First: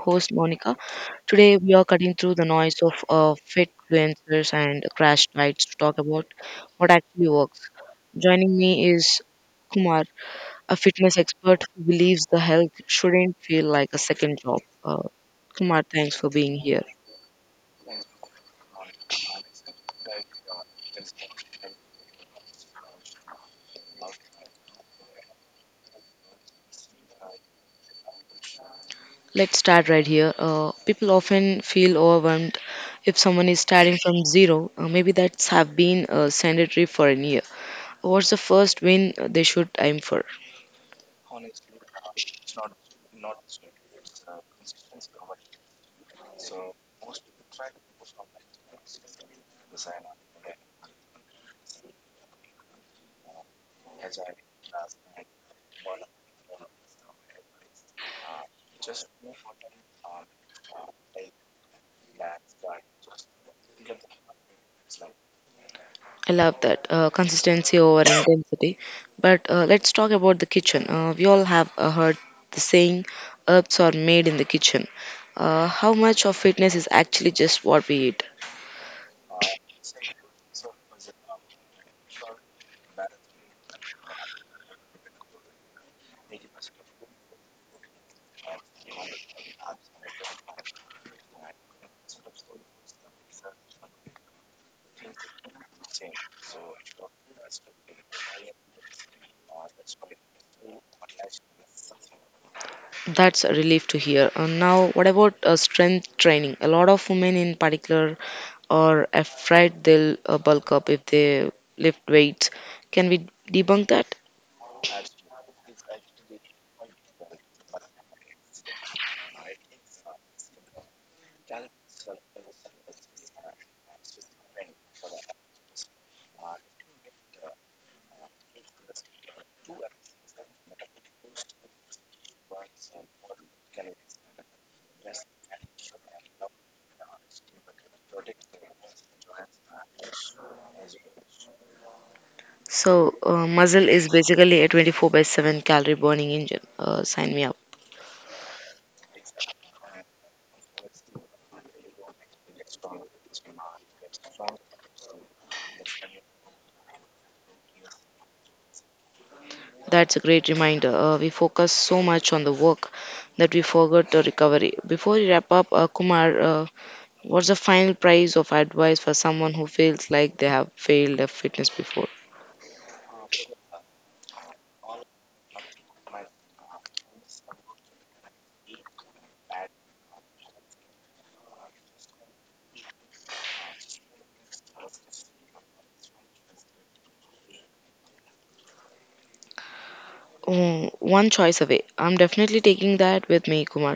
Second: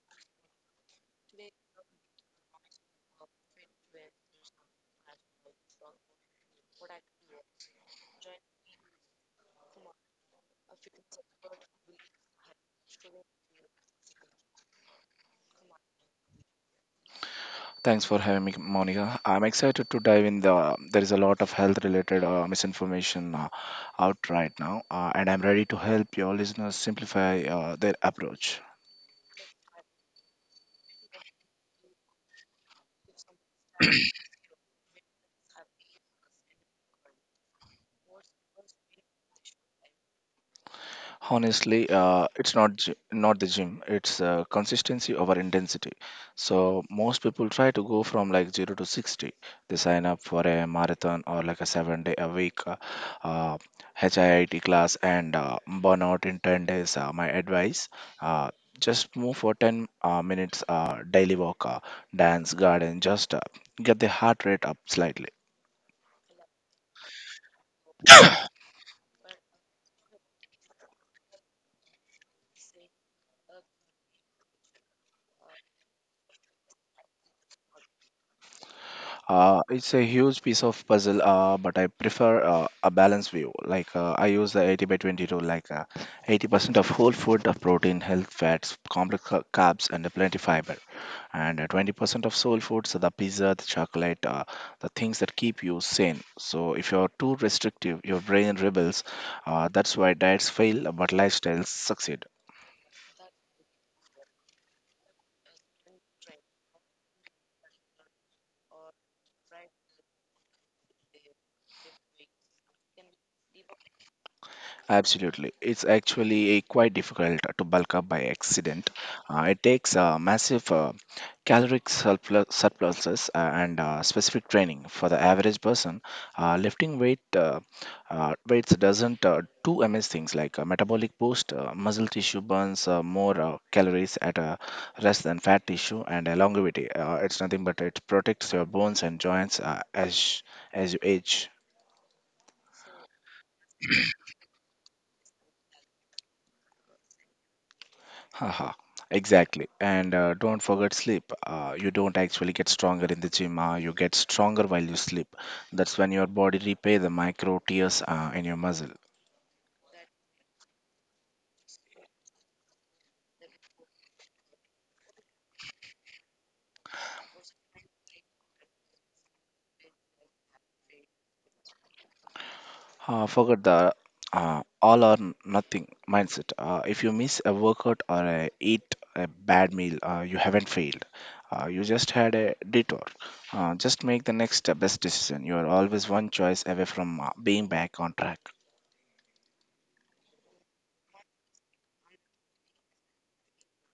host Monica. Today we are cutting through the noise of fit influencers and crash diets to talk about what actually works. Joining me is Kumar, a fitness expert who believes the health shouldn't feel like a second job. Kumar, thanks for being here. Thanks for having me, Monica. I'm excited to dive in. There is a lot of health-related misinformation out right now, and I'm ready to help your listeners simplify their approach. Let's start right here. People often feel overwhelmed if someone is starting from zero. Maybe that's have been sedentary for a year. What's the first win they should aim for? Honestly, it's not not the gym. It's consistency over intensity. So most people try to go from like zero to sixty. They sign up for a marathon or like a 7 day a week uh, HIIT class and burn out in 10 days. My advice: uh, just move for ten minutes, daily walk, dance, garden. Just get the heart rate up slightly. I love that. Consistency over intensity. But let's talk about the kitchen. We all have heard the saying, herbs are made in the kitchen. How much of fitness is actually just what we eat? It's a huge piece of puzzle, but I prefer a balanced view. I use the 80 by 20 rule, 80% of whole food, of protein, health, fats, complex carbs, and plenty fiber, and 20% of soul foods, the pizza, the chocolate, the things that keep you sane. So if you're too restrictive, your brain rebels. That's why diets fail, but lifestyles succeed. That's a relief to hear. Now, what about strength training? A lot of women in particular are afraid they'll bulk up if they lift weights. Can we debunk that? Absolutely. It's actually a quite difficult to bulk up by accident. It takes massive caloric surplus, surpluses and specific training for the average person. Lifting weights doesn't do MS things like metabolic boost, muscle tissue burns more calories at a rest than fat tissue, and longevity. It's nothing but it protects your bones and joints as you age. So, muzzle is basically a 24 by 7 calorie burning engine. Sign me up. Haha, exactly. And don't forget sleep. You don't actually get stronger in the gym. You get stronger while you sleep. That's when your body repay the micro tears in your muscle. That's a great reminder. We focus so much on the work that we forgot the recovery. Before we wrap up, Kumar, what's the final price of advice for someone who feels like they have failed at fitness before? Forget the all or nothing mindset. If you miss a workout or a, eat a bad meal, you haven't failed. You just had a detour. Just make the next best decision. You are always one choice away from being back on track. Oh, one choice away. I'm definitely taking that with me, Kumar.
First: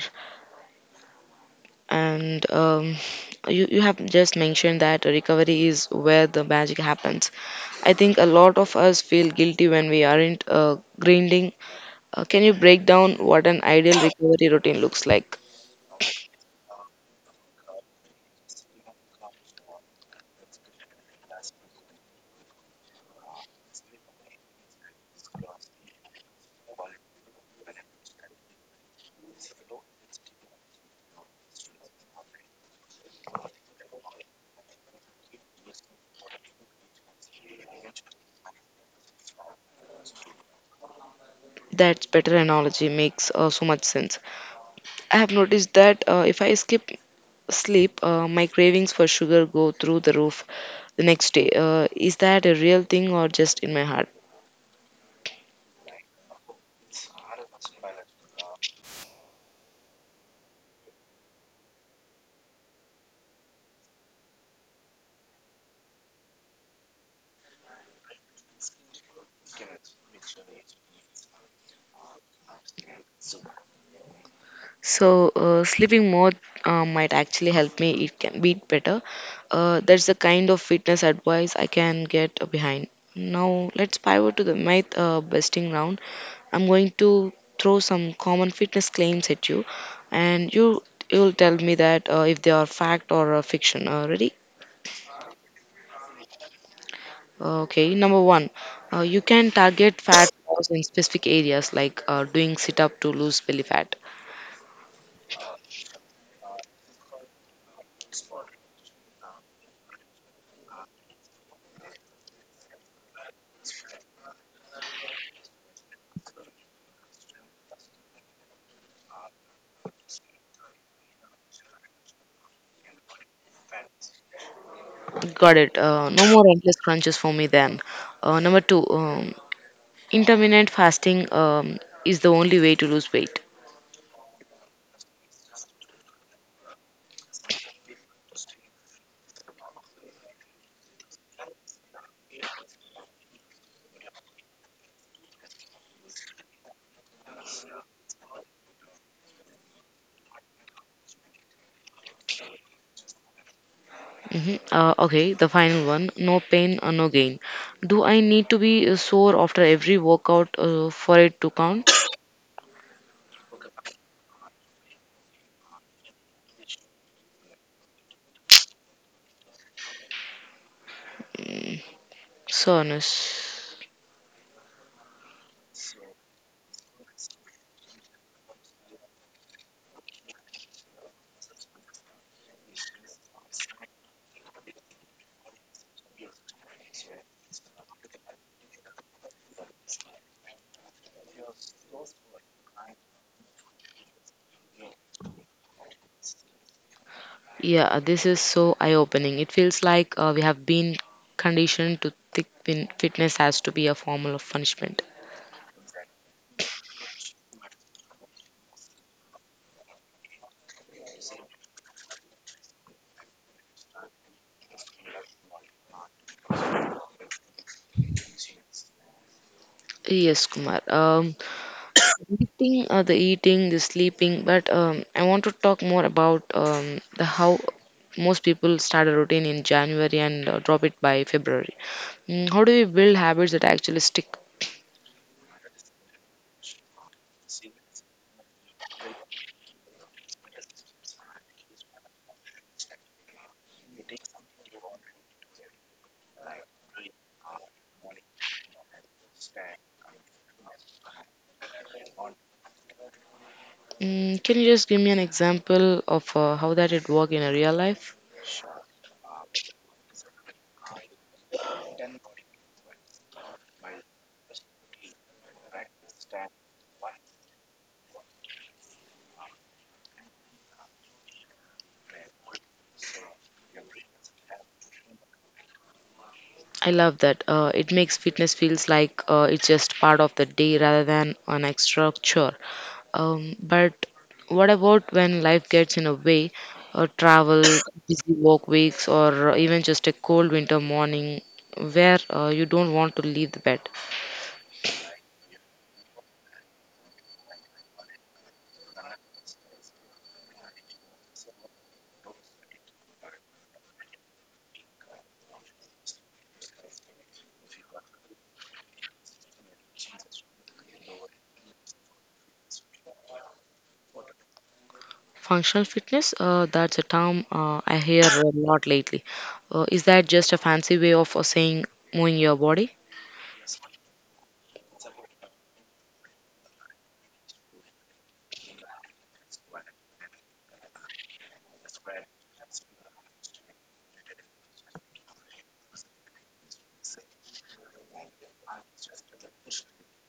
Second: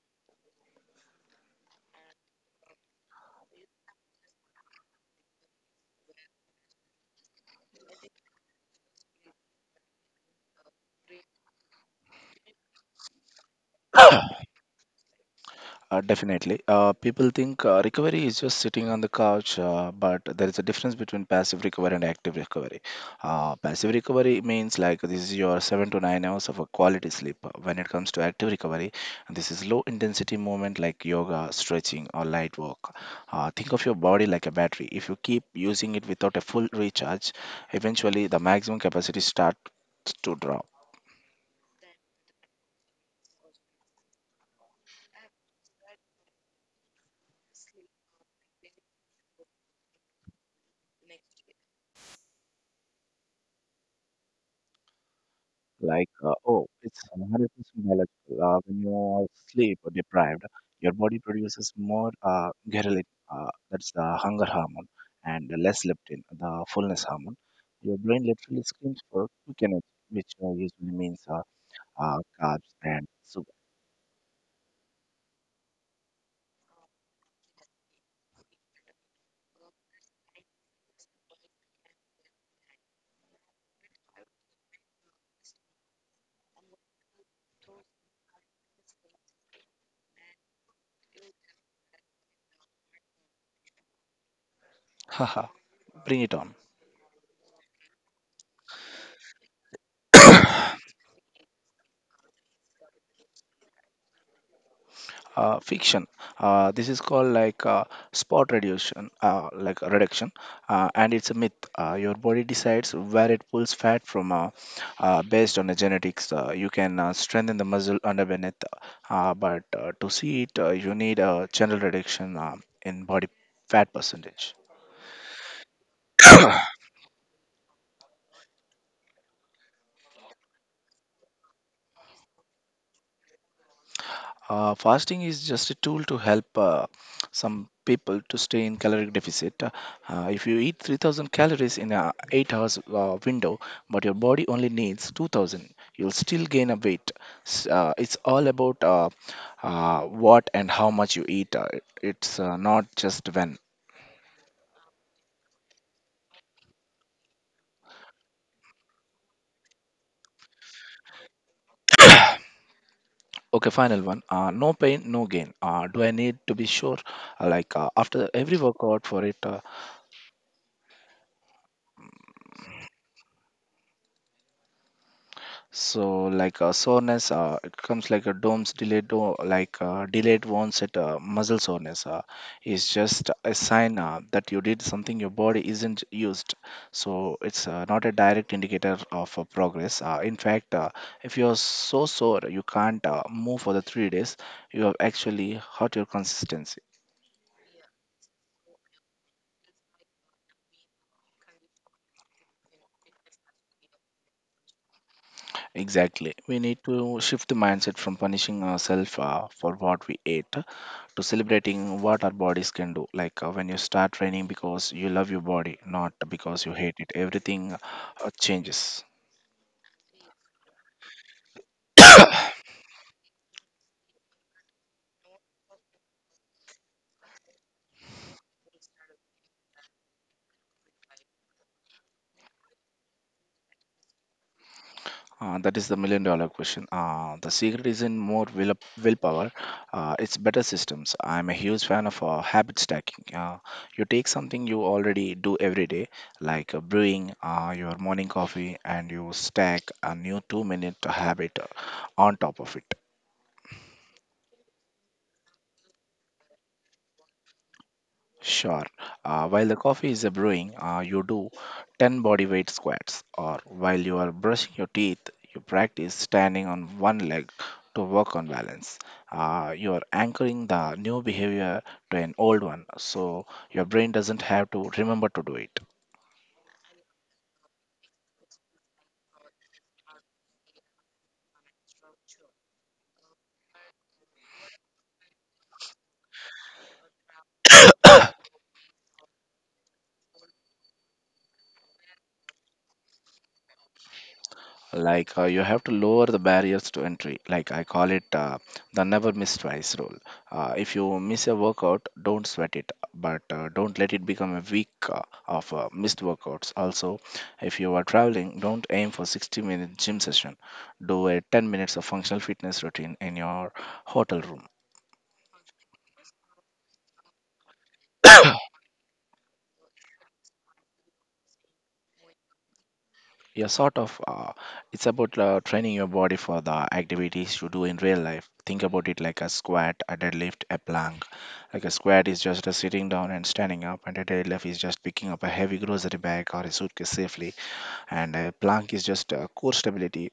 And You have just mentioned that recovery is where the magic happens. I think a lot of us feel guilty when we aren't grinding. Can you break down what an ideal recovery routine looks like? Definitely. People think recovery is just sitting on the couch, but there is a difference between passive recovery and active recovery. Passive recovery means, like, this is your 7 to 9 hours of a quality sleep. When it comes to active recovery, this is low intensity movement like yoga, stretching, or light work. Think of your body like a battery. If you keep using it without a full recharge, eventually the maximum capacity starts to drop. That's better analogy makes so much sense. I have noticed that if I skip sleep, my cravings for sugar go through the roof the next day. Is that a real thing or just in my heart? Oh, it's 100% biological. When you are sleep deprived, your body produces more ghrelin, that's the hunger hormone, and less leptin, the fullness hormone. Your brain literally screams for quick energy, which usually means carbs and sugar. So, sleeping more might actually help me eat can beat better. That's the kind of fitness advice I can get behind. Now, let's pivot to the myth busting round. I'm going to throw some common fitness claims at you, and you'll tell me that if they are fact or fiction. Ready? Haha, bring it on. Okay. Number one, you can target fat loss in specific areas like doing sit up to lose belly fat. Fiction. This is called spot reduction, and it's a myth. Your body decides where it pulls fat from based on the genetics. You can strengthen the muscle underneath, but to see it, you need a general reduction in body fat percentage. Got it. No more endless crunches for me then. Uh, number two, um, Intermittent fasting is the only way to lose weight. Fasting is just a tool to help some people to stay in caloric deficit. If you eat 3,000 calories in a 8 hours window, but your body only needs 2000, you'll still gain a weight. It's all about what and how much you eat. It's not just when. Okay, the final one, no pain, no gain. Do I need to be sore after every workout for it to count? Okay, final one. No pain, no gain. Do I need to be sure? After every workout for it, Mm, Soreness. so soreness, it comes like a DOMS, delayed do- like delayed onset muscle soreness is just a sign that you did something your body isn't used. So it's not a direct indicator of progress. In fact, if you're so sore you can't move for the 3 days, you have actually hurt your consistency. Yeah, this is so eye opening. It feels like we have been conditioned to think fitness has to be a form of punishment. Exactly. We need to shift the mindset from punishing ourselves for what we ate to celebrating what our bodies can do. When you start training because you love your body, not because you hate it, everything changes. Yes, Kumar. Eating the eating the sleeping but I want to talk more about the how most people start a routine in January and drop it by February. How do we build habits that actually stick? That is the million dollar question. The secret isn't more willpower, it's better systems. I'm a huge fan of habit stacking. You take something you already do every day, brewing your morning coffee, and you stack a new 2 minute habit on top of it. Can you just give me an example of how that it work in a real life? Sure. While the coffee is brewing, you do 10 body weight squats, or while you are brushing your teeth, you practice standing on one leg to work on balance. You are anchoring the new behavior to an old one, so your brain doesn't have to remember to do it. I love that, it makes fitness feels like it's just part of the day rather than an extra chore. But what about when life gets in a way? Travel, busy work weeks, or even just a cold winter morning where you don't want to leave the bed. You have to lower the barriers to entry. Like, I call it the never miss twice rule. If you miss a workout, don't sweat it, but don't let it become a week of missed workouts. Also, if you are traveling, don't aim for 60-minute gym session. Do a 10 minutes of functional fitness routine in your hotel room. Functional fitness, that's a term I hear a lot lately. Is that just a fancy way of saying moving your body? Yeah, sort of. It's about training your body for the activities you do in real life. Think about it like a squat, a deadlift, a plank. Like a squat is just a sitting down and standing up, and a deadlift is just picking up a heavy grocery bag or a suitcase safely, and a plank is just core stability,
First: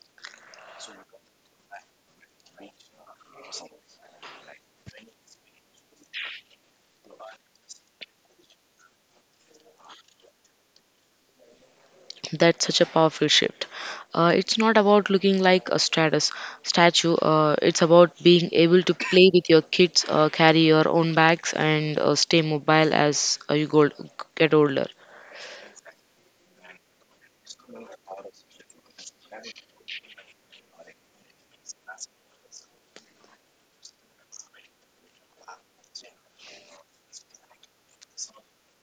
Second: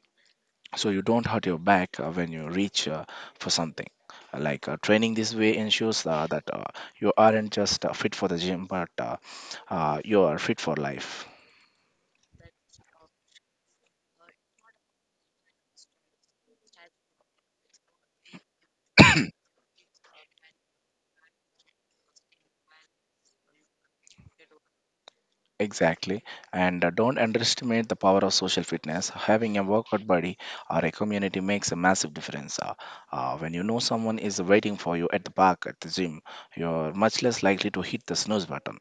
so you don't hurt your back when you reach for something. Training this way ensures that you aren't just fit for the gym, but you are fit for life. That's such a powerful shift. It's not about looking like a status statue. It's about being able to play with your kids, carry your own bags, and stay mobile as you go, get older. Exactly. And don't underestimate the power of social fitness. Having a workout buddy or a community makes a massive difference. When you know someone is waiting for you at the park, at the gym, you're much less likely to hit the snooze button.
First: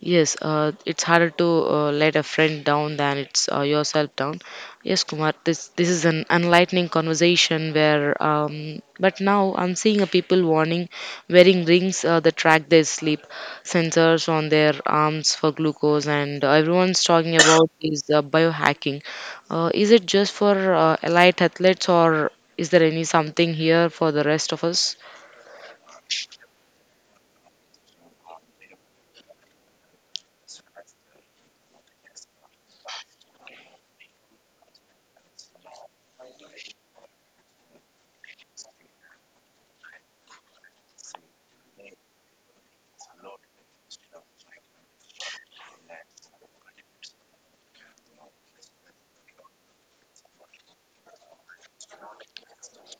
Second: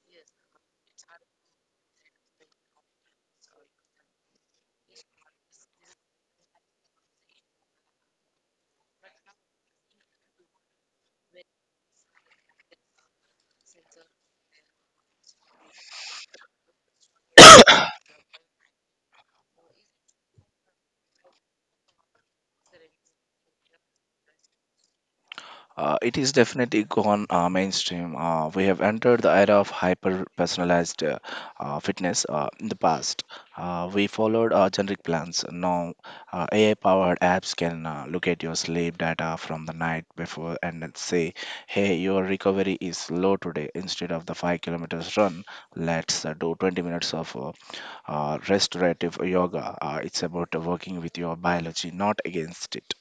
Yes, it's harder to let a friend down than it's yourself down. Yes, Kumar, this is an enlightening conversation where, but now I'm seeing a people warning, wearing rings that track their sleep, sensors on their arms for glucose, and everyone's talking about is biohacking. Is it just for elite athletes, or is there any something here for the rest of us? It is definitely gone mainstream. We have entered the era of hyper personalized fitness. In the past, we followed generic plans. Now, AI powered apps can look at your sleep data from the night before and then say, hey, your recovery is low today. Instead of the 5 kilometers run, let's do 20 minutes of restorative yoga. It's about working with your biology, not against it.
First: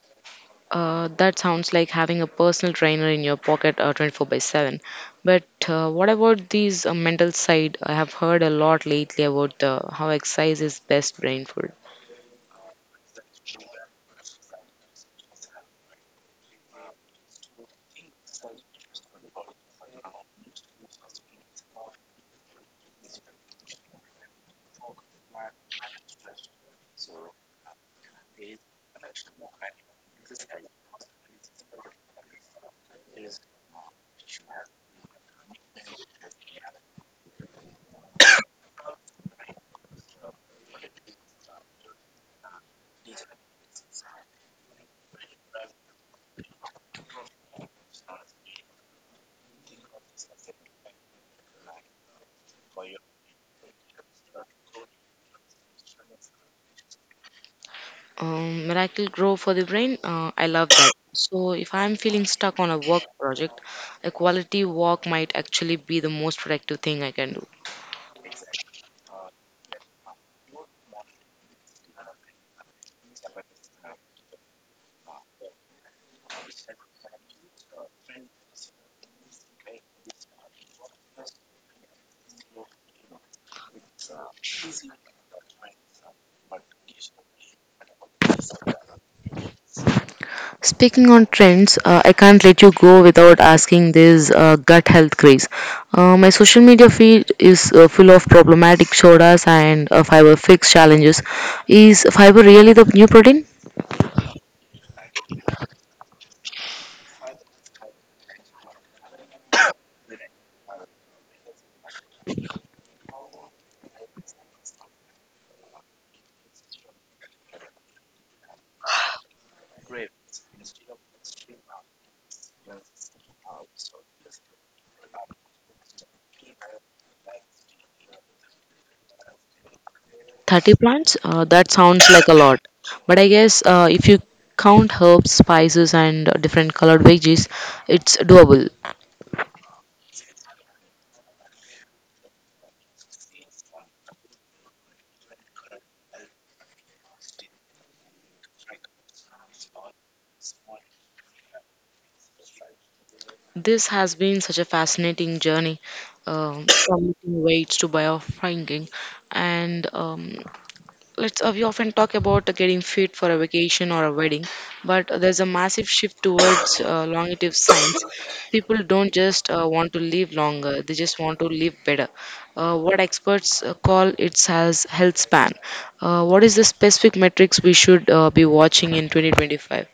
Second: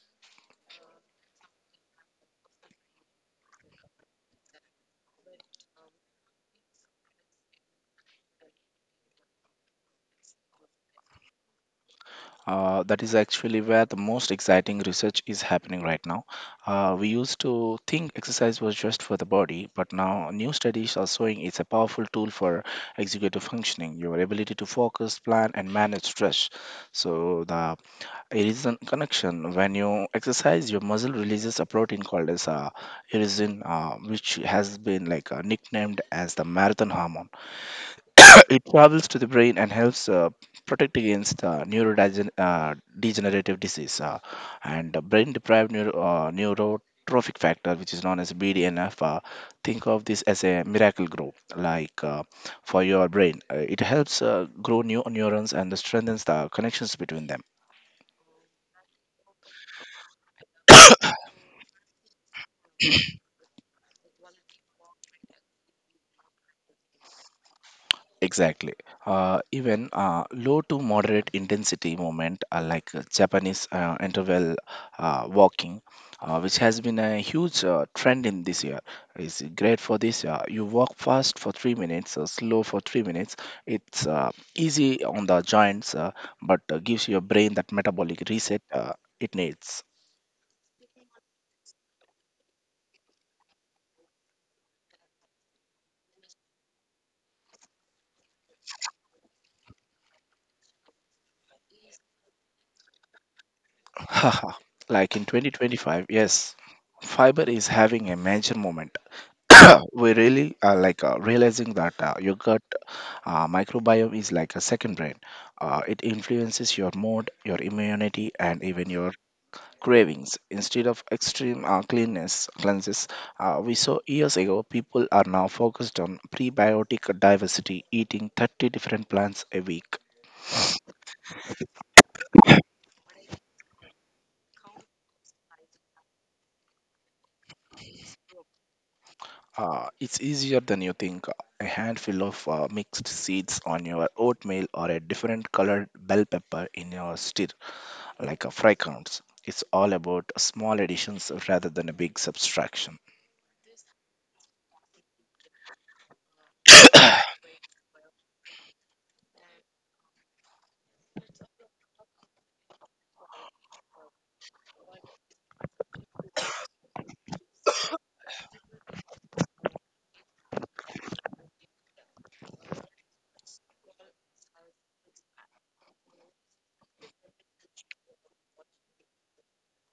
That sounds like having a personal trainer in your pocket 24 by 7. But what about these mental side? I have heard a lot lately about how exercise is best brain food. That is actually where the most exciting research is happening right now. We used to think exercise was just for the body, but now new studies are showing it's a powerful tool for executive functioning, your ability to focus, plan, and manage stress. So the irisin connection: when you exercise, your muscle releases a protein called as irisin, which has been nicknamed as the marathon hormone. It travels to the brain and helps protect against neurodegenerative degenerative disease and brain deprived neurotrophic factor, which is known as BDNF. Think of this as a miracle grow, for your brain. It helps grow new neurons and strengthens the connections between them. Miracle grow for the brain. I love that. So if I'm feeling stuck on a work project, a quality walk might actually be the most productive thing I can do. Exactly. Even low to moderate intensity movement, Japanese interval walking, which has been a huge trend in this year, is great for this. You walk fast for 3 minutes, slow for 3 minutes. It's easy on the joints, but gives your brain that metabolic reset it needs. Speaking on trends, I can't let you go without asking this gut health craze. My social media feed is full of problematic sodas and fiber fix challenges. Is fiber really the new protein? Haha. In 2025, yes, fiber is having a major moment. We really are realizing that yogurt microbiome is like a second brain. It influences your mood, your immunity, and even your cravings. Instead of extreme cleanness cleanses, we saw years ago, people are now focused on prebiotic diversity, eating 30 different plants a week. 30 plants? That sounds like a lot. But I guess if you count herbs, spices, and different colored veggies, it's doable. It's easier than you think. A handful of mixed seeds on your oatmeal or a different colored bell pepper in your stir, like a fry, counts. It's all about small additions rather than a big subtraction. This has been such a fascinating journey, from lifting weights to biofranking, and let's, we often talk about getting fit for a vacation or a wedding, but there's a massive shift towards longevity science. People don't just want to live longer, they just want to live better. What experts call it as health span. What is the specific metrics we should be watching in 2025?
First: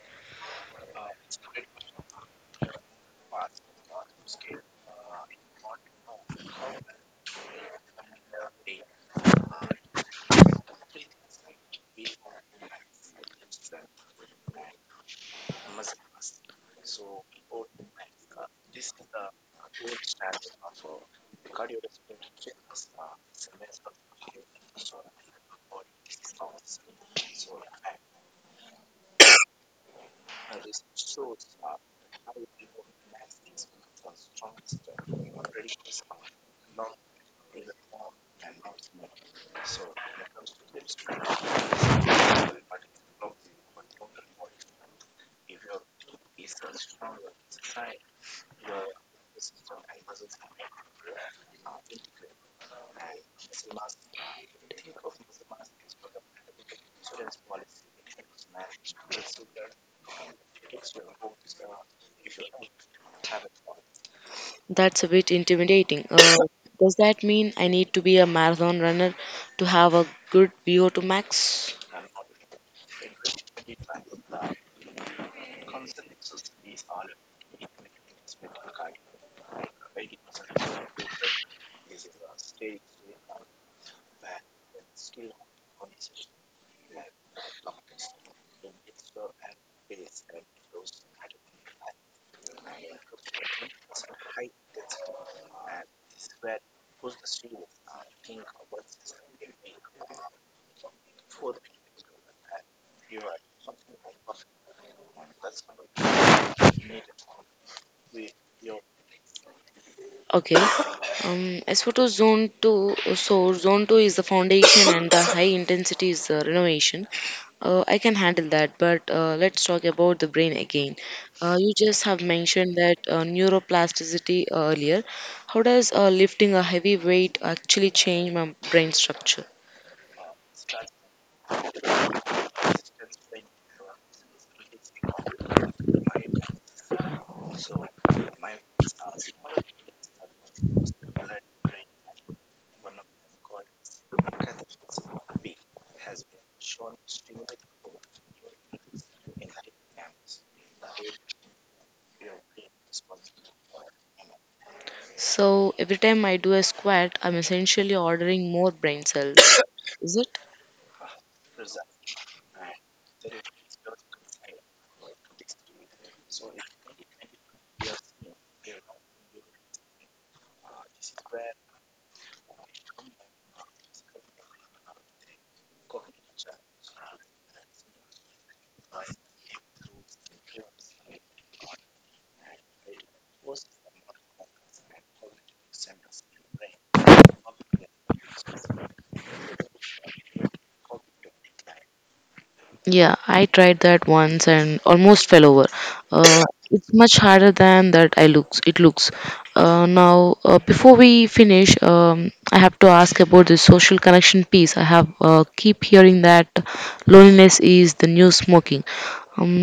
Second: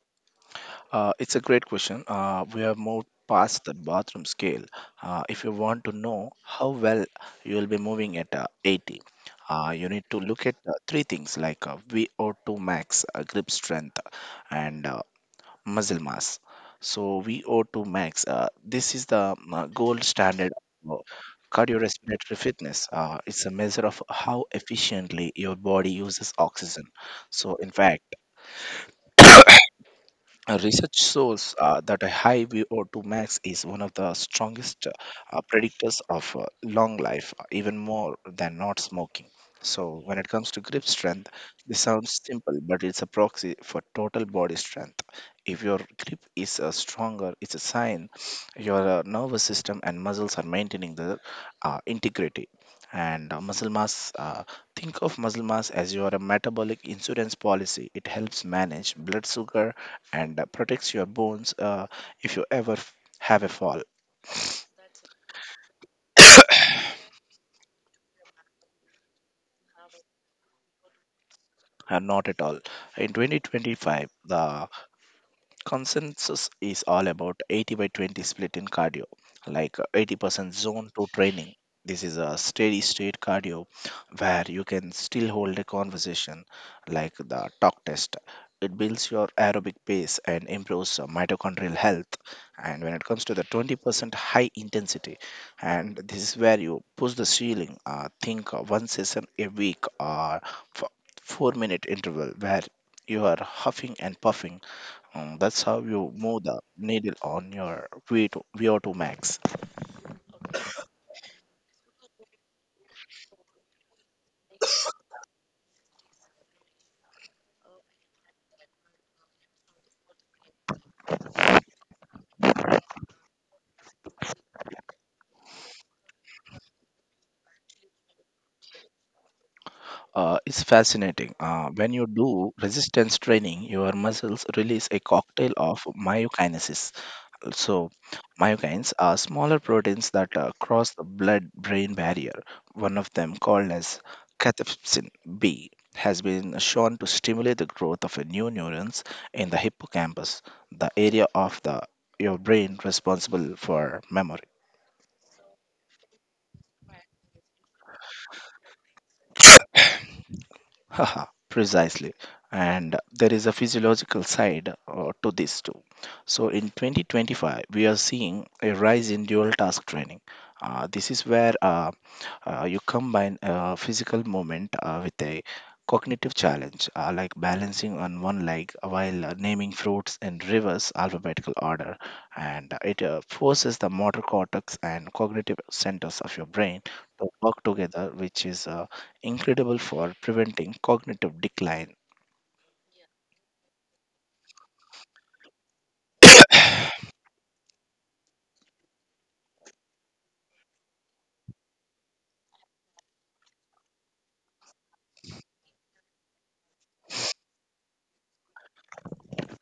It's a great question. We have moved past the bathroom scale. If you want to know how well you will be moving at 80, you need to look at three things like VO2 max, grip strength, and muscle mass. So, VO2 max, this is the gold standard of cardiorespiratory fitness. It's a measure of how efficiently your body uses oxygen. So, in fact, research shows that a high VO2 max is one of the strongest predictors of long life, even more than not smoking. So, when it comes to grip strength, this sounds simple, but it's a proxy for total body strength. If your grip is stronger, it's a sign your nervous system and muscles are maintaining their integrity. And Muscle mass, think of muscle mass as your metabolic insurance policy. It helps manage blood sugar and protects your bones if you ever have a fall. That's a bit intimidating. Does that mean I need to be a marathon runner to have a good VO2 max? Not at all. In 2025, the consensus is all about 80 by 20 split in cardio, like 80% zone 2 training. This is a steady state cardio where you can still hold a conversation, like the talk test. It builds your aerobic pace and improves mitochondrial health. And when it comes to the 20% high intensity, and this is where you push the ceiling, think one session a week or f- 4 minute interval where you are huffing and puffing, that's how you move the needle on your VO2 max. Okay. As for to zone two, so zone two is the foundation and the high intensity is the renovation. I can handle that, but let's talk about the brain again. You just have mentioned that neuroplasticity earlier. How does lifting a heavy weight actually change my brain structure? It's fascinating. When you do resistance training, your muscles release a cocktail of myokinesis. So, myokines are smaller proteins that cross the blood-brain barrier. One of them, called as cathepsin B, has been shown to stimulate the growth of new neurons in the hippocampus, the area of the your brain responsible for memory. So every time I do a squat, I'm essentially ordering more brain cells. Is it? Haha, precisely. And there is a physiological side to this too. So in 2025, we are seeing a rise in dual task training. This is where you combine physical movement with a cognitive challenge, like balancing on one leg while naming fruits in reverse alphabetical order. And It forces the motor cortex and cognitive centers of your brain to work together, which is incredible for preventing cognitive decline. Yeah, I tried that once and almost fell over. Uh, it's much harder than that I looks. It looks. Now, before we finish, I have to ask about the social connection piece. I have keep hearing that loneliness is the new smoking. Um,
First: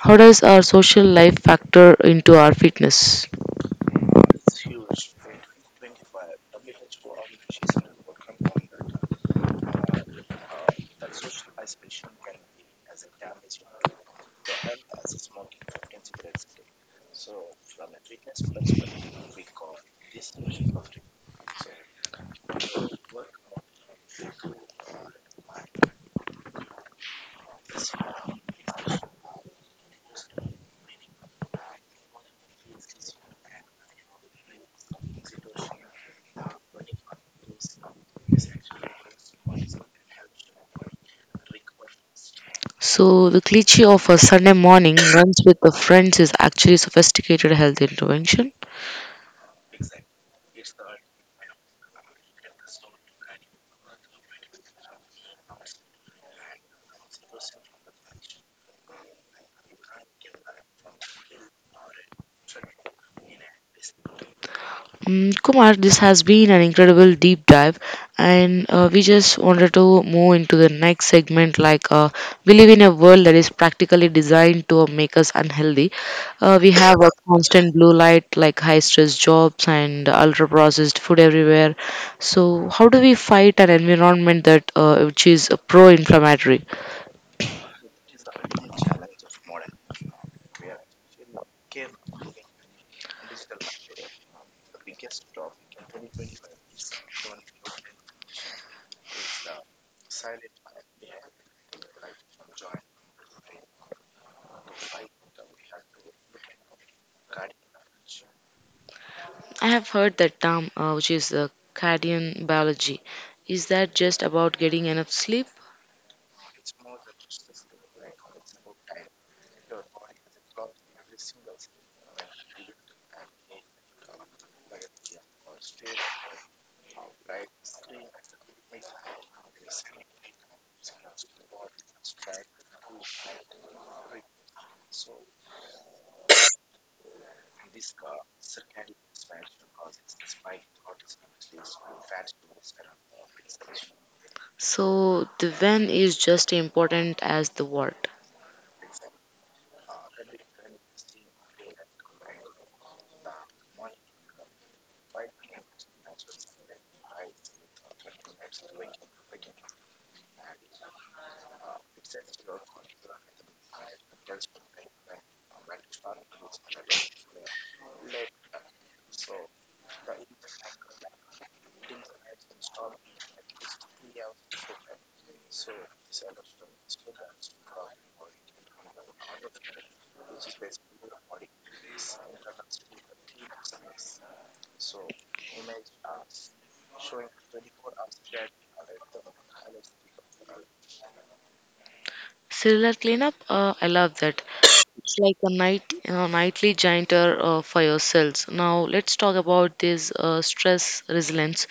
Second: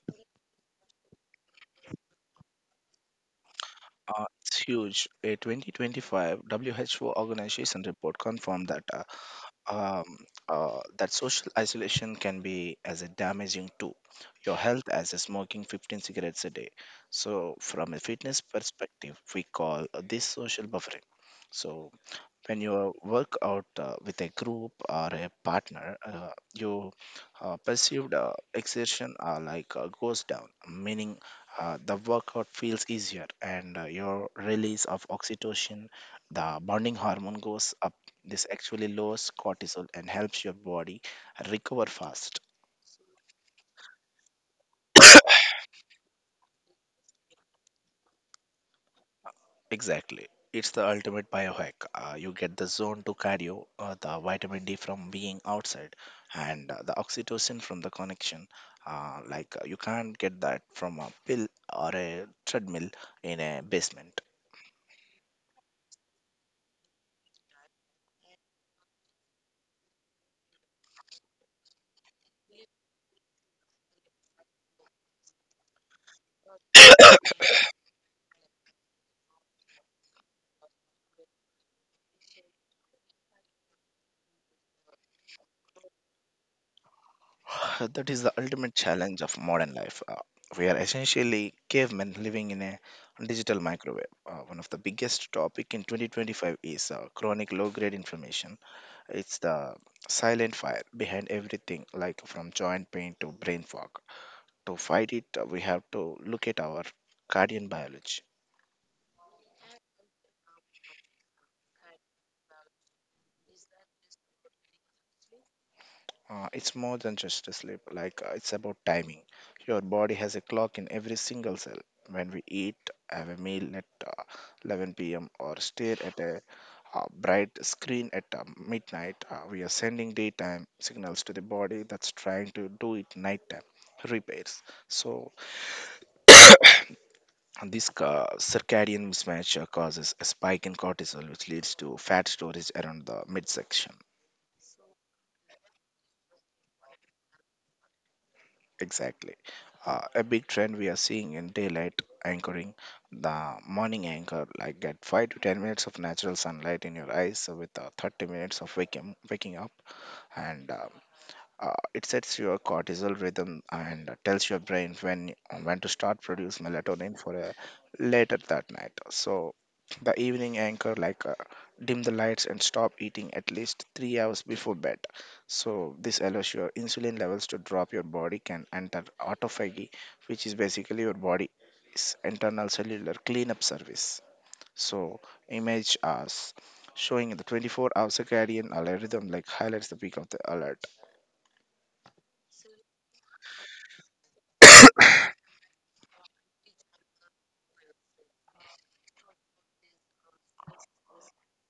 how does our social life factor into our fitness? It's huge. A 2025 WHO organization report confirmed that um, that social isolation can be as a damaging to your health as a smoking 15 cigarettes a day. So, from a fitness perspective, we call this social buffering. So, when you work out with a group or a partner, your perceived exertion, like goes down, meaning the workout feels easier and your release of oxytocin, the bonding hormone, goes up. This actually lowers cortisol and helps your body recover fast. So the cliche of a Sunday morning runs with the friends is actually sophisticated health intervention. Exactly. It's the ultimate biohack. You get the zone to cardio, the vitamin D from being outside, and the oxytocin from the connection. You can't get that from a pill or a treadmill in a basement. Kumar, this has been an incredible deep dive, and we just wanted to move into the next segment. Like, we live in a world that is practically designed to make us unhealthy. We have a constant blue light, like high stress jobs and ultra processed food everywhere. So, how do we fight an environment that which is pro inflammatory? That is the ultimate challenge of modern life. We are essentially cavemen living in a digital microwave. One of the biggest topic in 2025 is chronic low-grade inflammation. It's the silent fire behind everything, like from joint pain to brain fog. To fight it, we have to look at our guardian biology. I have heard that term, which is cardian biology. Is that just about getting enough sleep? It's more than just a sleep, like it's about timing. Your body has a clock in every single cell. When we eat, have a meal at 11 p.m., or stare at a bright screen at midnight, we are sending daytime signals to the body that's trying to do it nighttime repairs. So And this circadian mismatch causes a spike in cortisol, which leads to fat storage around the midsection. So the when is just important as the what. Exactly. A big trend we are seeing in daylight anchoring, the morning anchor, like get 5 to 10 minutes of natural sunlight in your eyes with 30 minutes of waking up and it sets your cortisol rhythm and tells your brain when to start produce melatonin for a later that night. So the evening anchor, like dim the lights and stop eating at least 3 hours before bed. So this allows your insulin levels to drop. Your body can enter autophagy, which is basically your body's internal cellular cleanup service. So image as showing the 24-hour circadian algorithm, like highlights the peak of the alert. Cellular cleanup, I love that. It's like a nightly gianter for your cells. Now let's talk about this stress resilience.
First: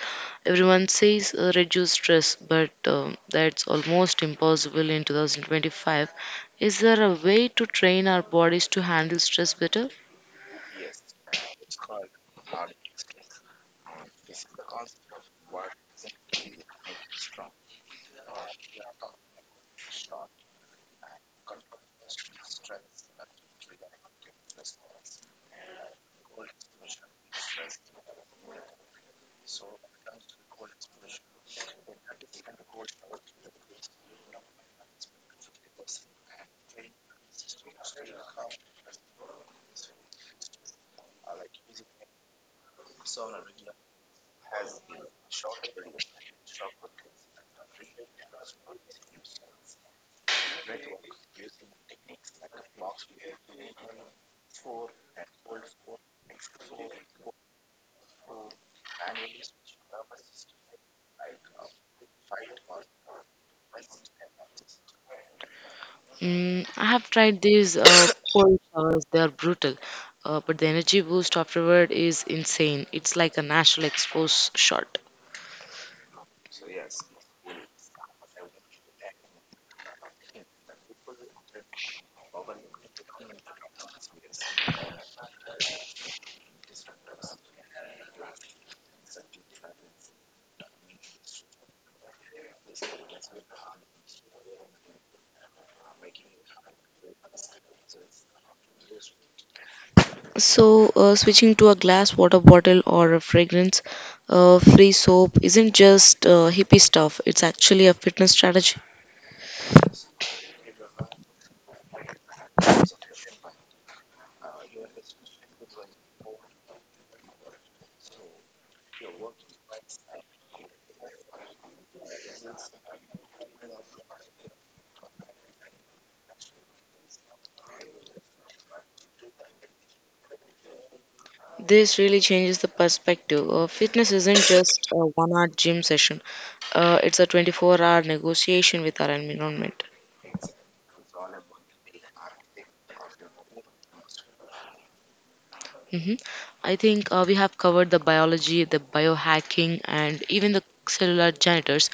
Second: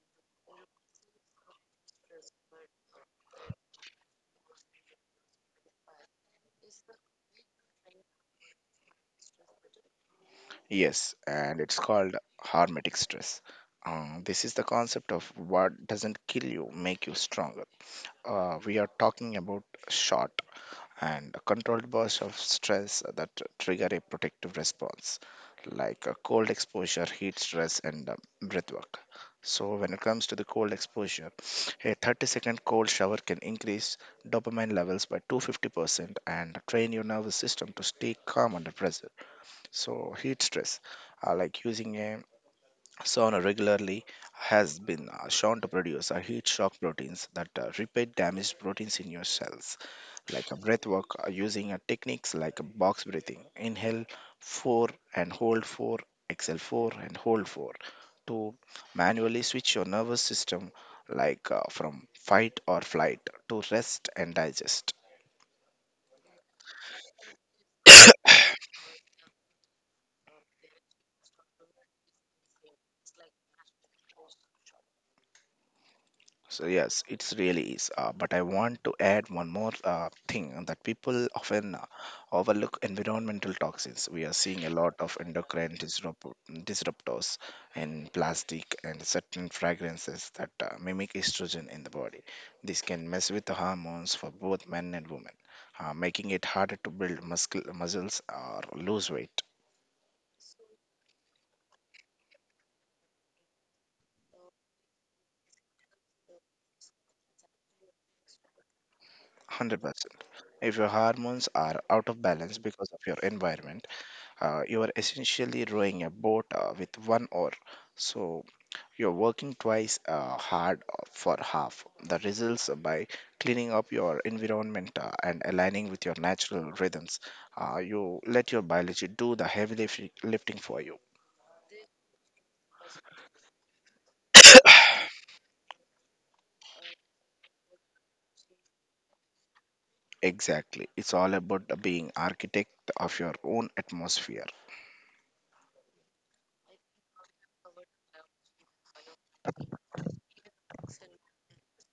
Everyone says reduce stress, but that's almost impossible in 2025. Is there a way to train our bodies to handle stress better? Yes, and it's called hormetic stress. This is the concept of what doesn't kill you make you stronger. We are talking about short and controlled bursts of stress that trigger a protective response, like cold exposure, heat stress, and breath work. So, when it comes to the cold exposure, a 30-second cold shower can increase dopamine levels by 250% and train your nervous system to stay calm under pressure. So heat stress, like using a sauna regularly, has been shown to produce heat shock proteins that repair damaged proteins in your cells. Like a breath work, using techniques like box breathing, inhale four and hold four, exhale four and hold four, to manually switch your nervous system, from fight or flight to rest and digest. I have tried these cold showers. They are brutal, but the energy boost afterward is insane. It's like a natural expose shot. So yes, it's really is. But I want to add one more thing that people often overlook: environmental toxins. We are seeing a lot of endocrine disruptors in plastic and certain fragrances that mimic estrogen in the body. This can mess with the hormones for both men and women, making it harder to build muscles or lose weight. So, switching to a glass water bottle or a fragrance free soap isn't just hippie stuff, it's actually a fitness strategy. 100%. If your hormones are out of balance because of your environment, you are essentially rowing a boat with one oar. So you're working twice hard for half the results. By cleaning up your environment and aligning with your natural rhythms, you let your biology do the heavy lifting for you. This really changes the perspective. Fitness isn't just a one-hour gym session. It's a 24-hour negotiation with our environment. Exactly. It's all about being architect of your own atmosphere. hmm I think we have covered the biology, the biohacking, and even the cellular janitors.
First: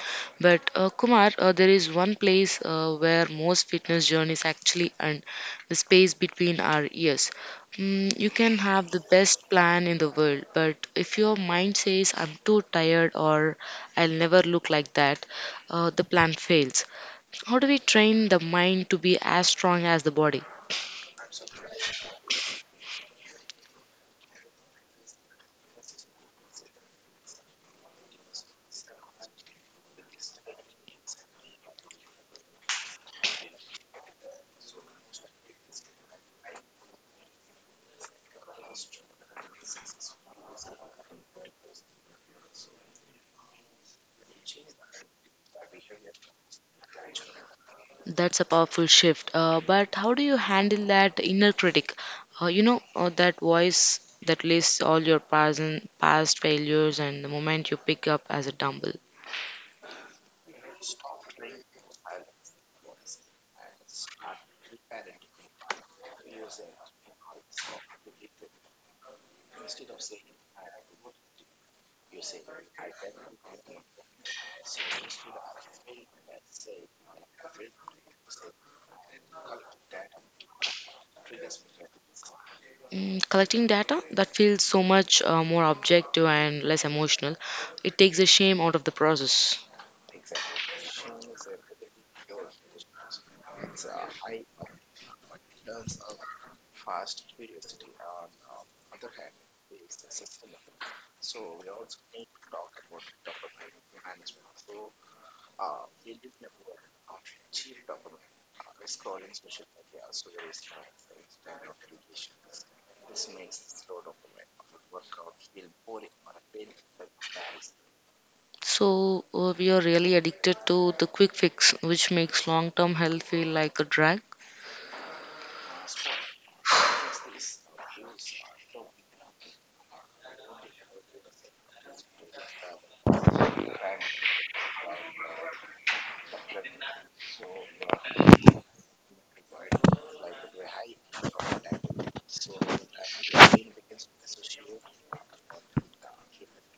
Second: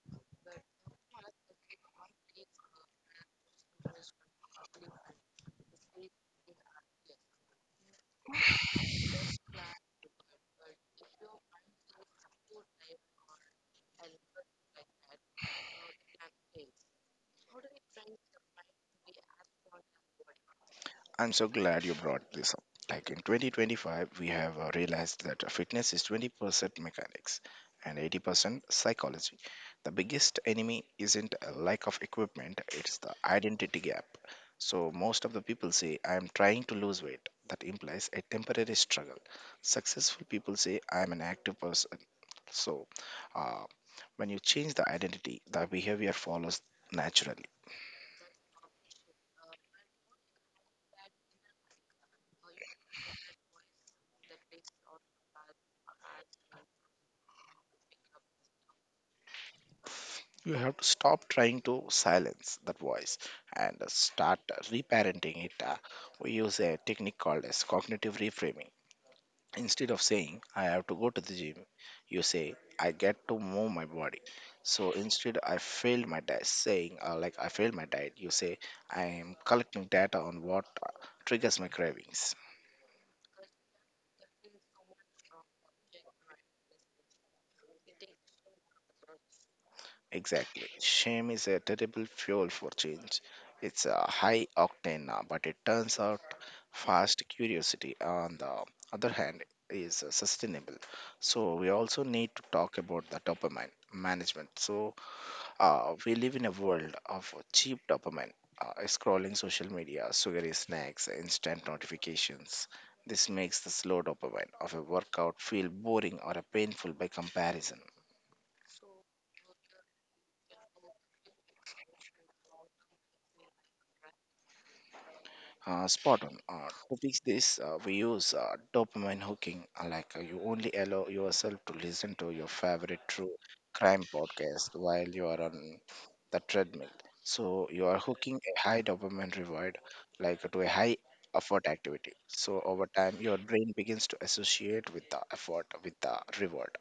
But Kumar, there is one place where most fitness journeys actually end, the space between our ears. You can have the best plan in the world, but if your mind says, I'm too tired or I'll never look like that, the plan fails. How do we train the mind to be as strong as the body? I'm so glad you brought this up. Like in 2025, we have realized that fitness is 20% mechanics and 80% psychology. The biggest enemy isn't a lack of equipment, it's the identity gap. So, most of the people say, I am trying to lose weight. That implies a temporary struggle. Successful people say, I am an active person. So, uh, when you change the identity, the behavior follows naturally. That's a powerful shift. But how do you handle that inner critic? You know, that voice that lists all your past failures and the moment you pick up as a dumbbell. You have to stop trying to silence that voice and start reparenting it. We use a technique called as cognitive reframing. Instead of saying, I have to go to the gym, you say, I get to move my body. So instead, I failed my diet, you say, I am collecting data on what triggers my cravings. Collecting data, that feels so much more objective and less emotional. It takes the shame out of the process. Exactly. Shame is a terrible fuel for change. It's a high octane, but it turns out fast. Curiosity, on the other hand, is sustainable. So, we also need to talk about the dopamine management. So, we live in a world of cheap dopamine, scrolling social media, sugary snacks, instant notifications. This makes the slow dopamine of a workout feel boring or painful by comparison. So we are really addicted to the quick fix, which makes long-term health feel like a drag. Spot on. To fix this, we use dopamine hooking. Like you only allow yourself to listen to your favorite true crime podcast while you are on the treadmill. So you are hooking a high dopamine reward, like to a high effort activity. So over time, your brain begins to associate with the effort with the reward.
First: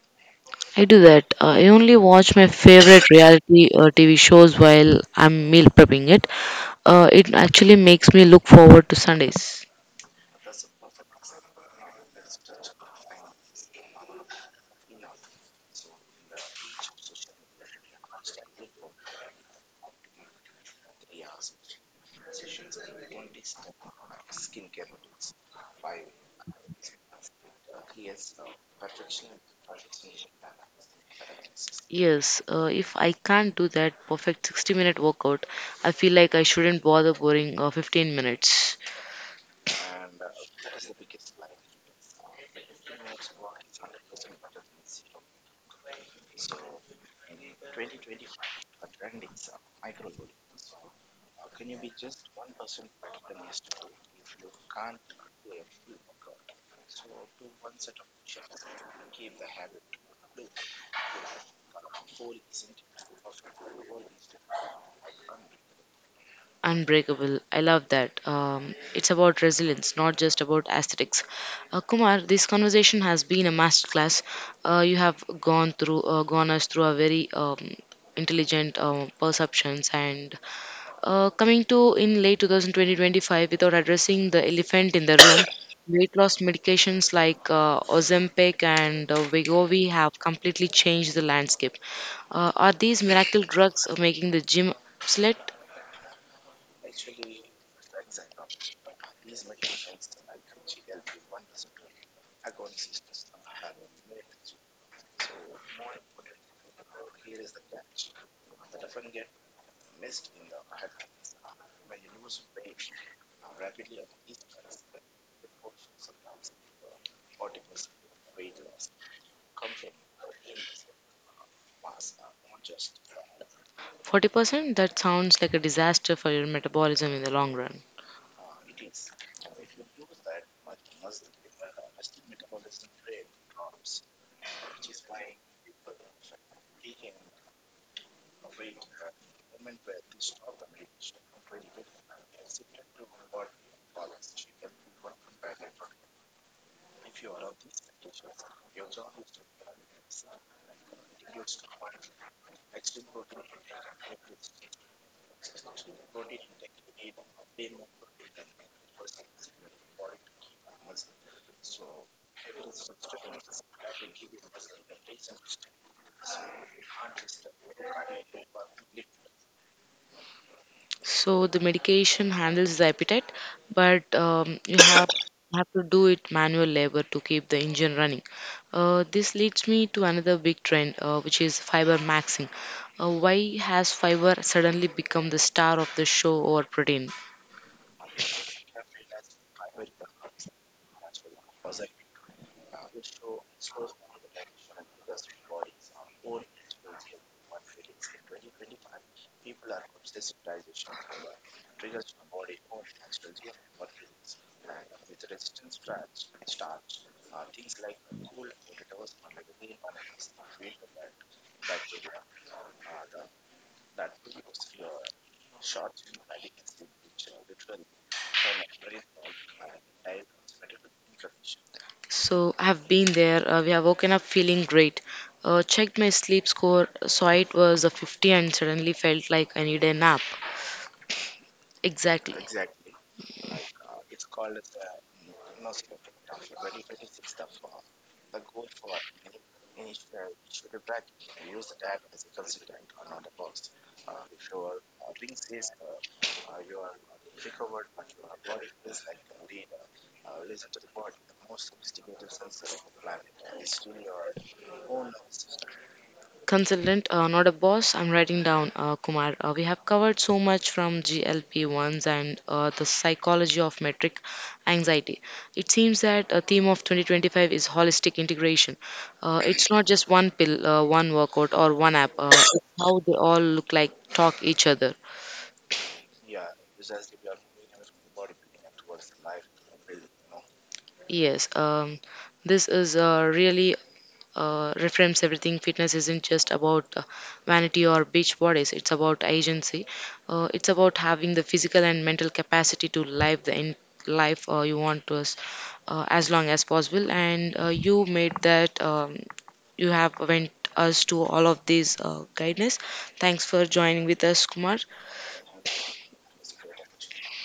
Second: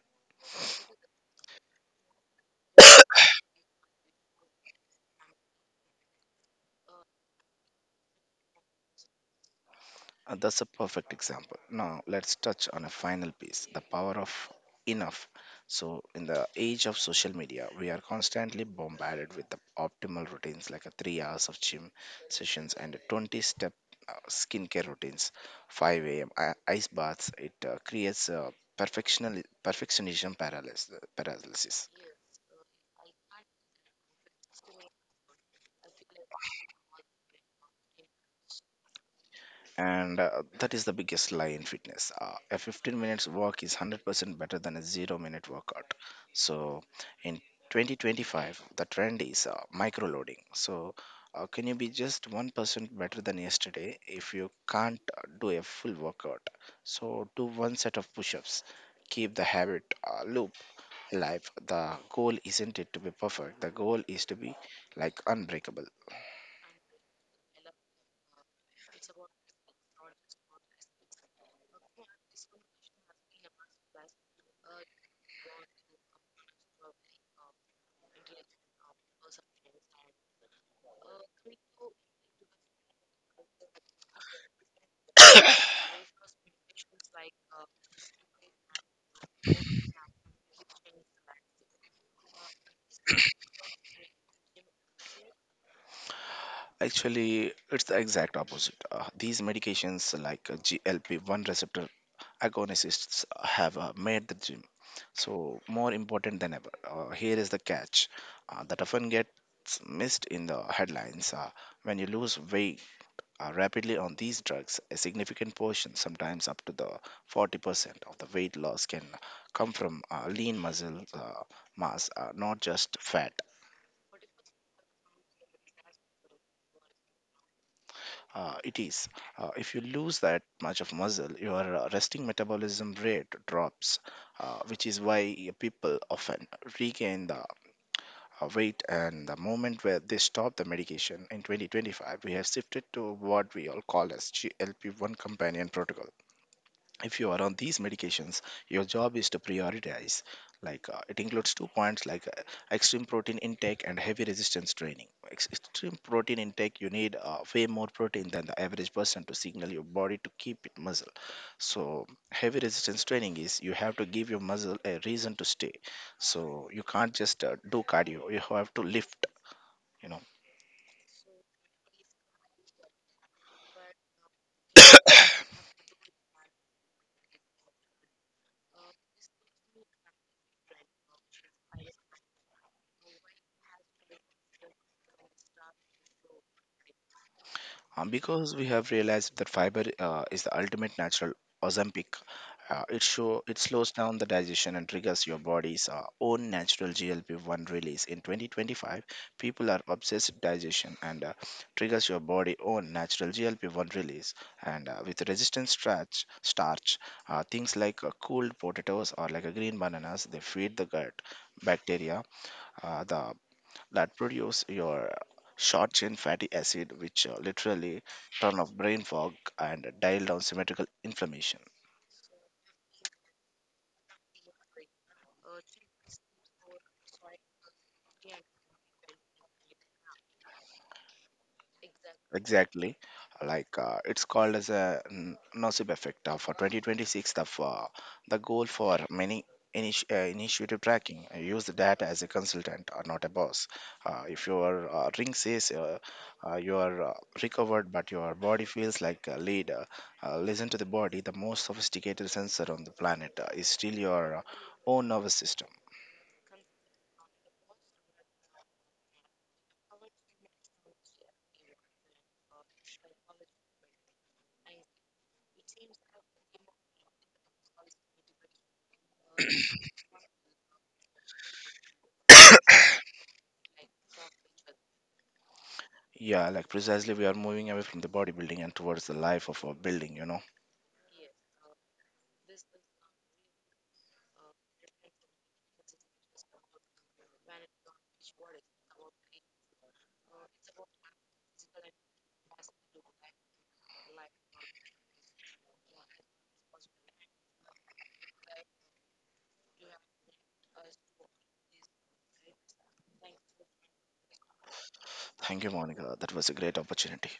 I do that. I only watch my favorite reality TV shows while I'm meal prepping it. It actually makes me look forward to Sundays. That's a perfect example. Now, let's touch on a final piece, the power of enough. So, in the age of social media, we are constantly bombarded with the optimal routines, like a 3 hours of gym sessions and a 20 step skincare routines, 5 a.m. ice baths. It creates a perfectional perfectionism paralysis. Yes, if I can't do that perfect 60-minute workout, I feel like I shouldn't bother boring 15 minutes. And that is the biggest lie in fitness. A 15 minutes walk is 100% better than a 0-minute workout. So in 2025, the trend is micro loading. So can you be just 1% better than yesterday? If you can't do a full workout, so do one set of push-ups. Keep the habit loop alive. The goal isn't it to be perfect, the goal is to be unbreakable. Unbreakable. I love that. It's about resilience, not just about aesthetics. Kumar, this conversation has been a masterclass. You have gone us through a very intelligent perceptions and coming to in late 2020 without addressing the elephant in the room. Weight loss medications like Ozempic and Wegovy have completely changed the landscape. Are these miracle drugs making the gym obsolete? Actually, it's the exact opposite. These medications like GLP-1 receptor agonists have made the gym so more important than ever. Here is the catch that often gets missed in the headlines. When you lose weight rapidly on these drugs, a significant portion, sometimes up to the 40% of the weight loss, can come from lean muscle mass, not just fat. 40%? That sounds like a disaster for your metabolism in the long run. It is. If you lose that much of muscle, your resting metabolism rate drops, which is why people often regain the weight and the moment where they stop the medication. In 2025, we have shifted to what we all call as GLP-1 companion protocol. If you are on these medications, your job is to prioritize, it includes 2 points, extreme protein intake and heavy resistance training. Extreme protein intake, you need way more protein than the average person to signal your body to keep it muscle. So heavy resistance training is you have to give your muscle a reason to stay, so you can't just do cardio, you have to lift. So the medication handles the appetite, but you have to do it manual labor to keep the engine running. This leads me to another big trend, which is fiber maxing. Why has fiber suddenly become the star of the show over protein? Because we have realized that fiber is the ultimate natural Ozempic. It show it slows down the digestion and triggers your body's own natural GLP-1 release. In 2025, people are obsessed with digestion and triggers your body own natural GLP-1 release. And with resistant starch, things like cooled potatoes or like a green bananas, they feed the gut bacteria. The that produce your short chain fatty acid, which literally turn off brain fog and dial down symmetrical inflammation. So I've been there. We have woken up feeling great. Checked my sleep score, saw it was a 50, and suddenly felt like I need a nap. Exactly. Exactly. It's called as a nocebo effect for 2026. The for the goal for many initiative tracking. I use the data as a consultant or not a boss. If your ring says you are recovered, but your body feels like a lead, listen to the body. The most sophisticated sensor on the planet is still your own nervous system. Consultant, not a boss. I'm writing down, Kumar. We have covered so much from GLP-1s and the psychology of metric anxiety. It seems that a theme of 2025 is holistic integration. It's not just one pill, one workout, or one app. It's how they all look like, talk each other. Yeah, like precisely, we are moving away from the bodybuilding and towards the life of a building. You know. Yes, this is really reframes everything. Fitness isn't just about vanity or beach bodies, it's about agency. It's about having the physical and mental capacity to live the life you want to us as long as possible. And you made that, you have went us to all of these guidance. Thanks for joining with us, Kumar. Thank you, Monica. That was a great opportunity.